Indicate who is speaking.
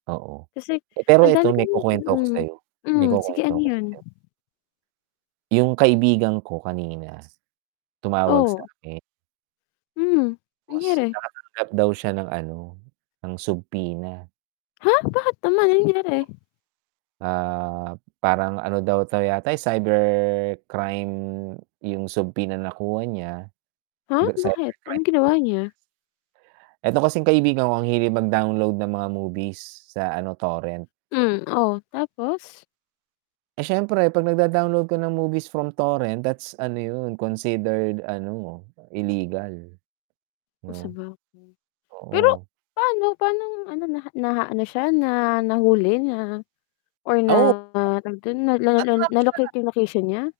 Speaker 1: Oo.
Speaker 2: Kasi
Speaker 1: Eh, pero
Speaker 2: ang dami
Speaker 1: eto may
Speaker 2: kong
Speaker 1: kukwento ako
Speaker 2: mhm.
Speaker 1: sa'yo, may
Speaker 2: Mhm, sige ano
Speaker 1: kukwento ako
Speaker 2: yun?
Speaker 1: sa'yo. Yung kaibigan ko kanina tumawag
Speaker 2: Oo.
Speaker 1: sa'kin.
Speaker 2: Mhm,
Speaker 1: [unintelligible]
Speaker 2: nangyari?
Speaker 1: nakatanggap daw siya ng ano, ng subpoena.
Speaker 2: Ha?! Bakit naman, ano nangyari?
Speaker 1: Ah, parang ano daw 'to yata eh, cybercrime yung subpoena na nakuha niya,
Speaker 2: Ha?!
Speaker 1: [unintelligible]
Speaker 2: Bakit
Speaker 1: cybercrime.
Speaker 2: anong
Speaker 1: [unintelligible]
Speaker 2: ginawa niya?
Speaker 1: Eto kasing kaibigan ko ang hilig mag-download ng mga movies, sa ano, Torrent.
Speaker 2: Hmm, oh tapos?
Speaker 1: Eh, siyempre 'pag nagda-download ka ng movies from Torrent, that's ano yun considered ano, llegal.
Speaker 2: Kung
Speaker 1: 'No.
Speaker 2: sabagay, Pero
Speaker 1: Oo.
Speaker 2: paano paanong ano, naha naano siya na nahuli na or
Speaker 1: Ah, oo.
Speaker 2: na tawag dun na nalo lol
Speaker 1: Na-trap
Speaker 2: na
Speaker 1: siya.
Speaker 2: locate yung location niya?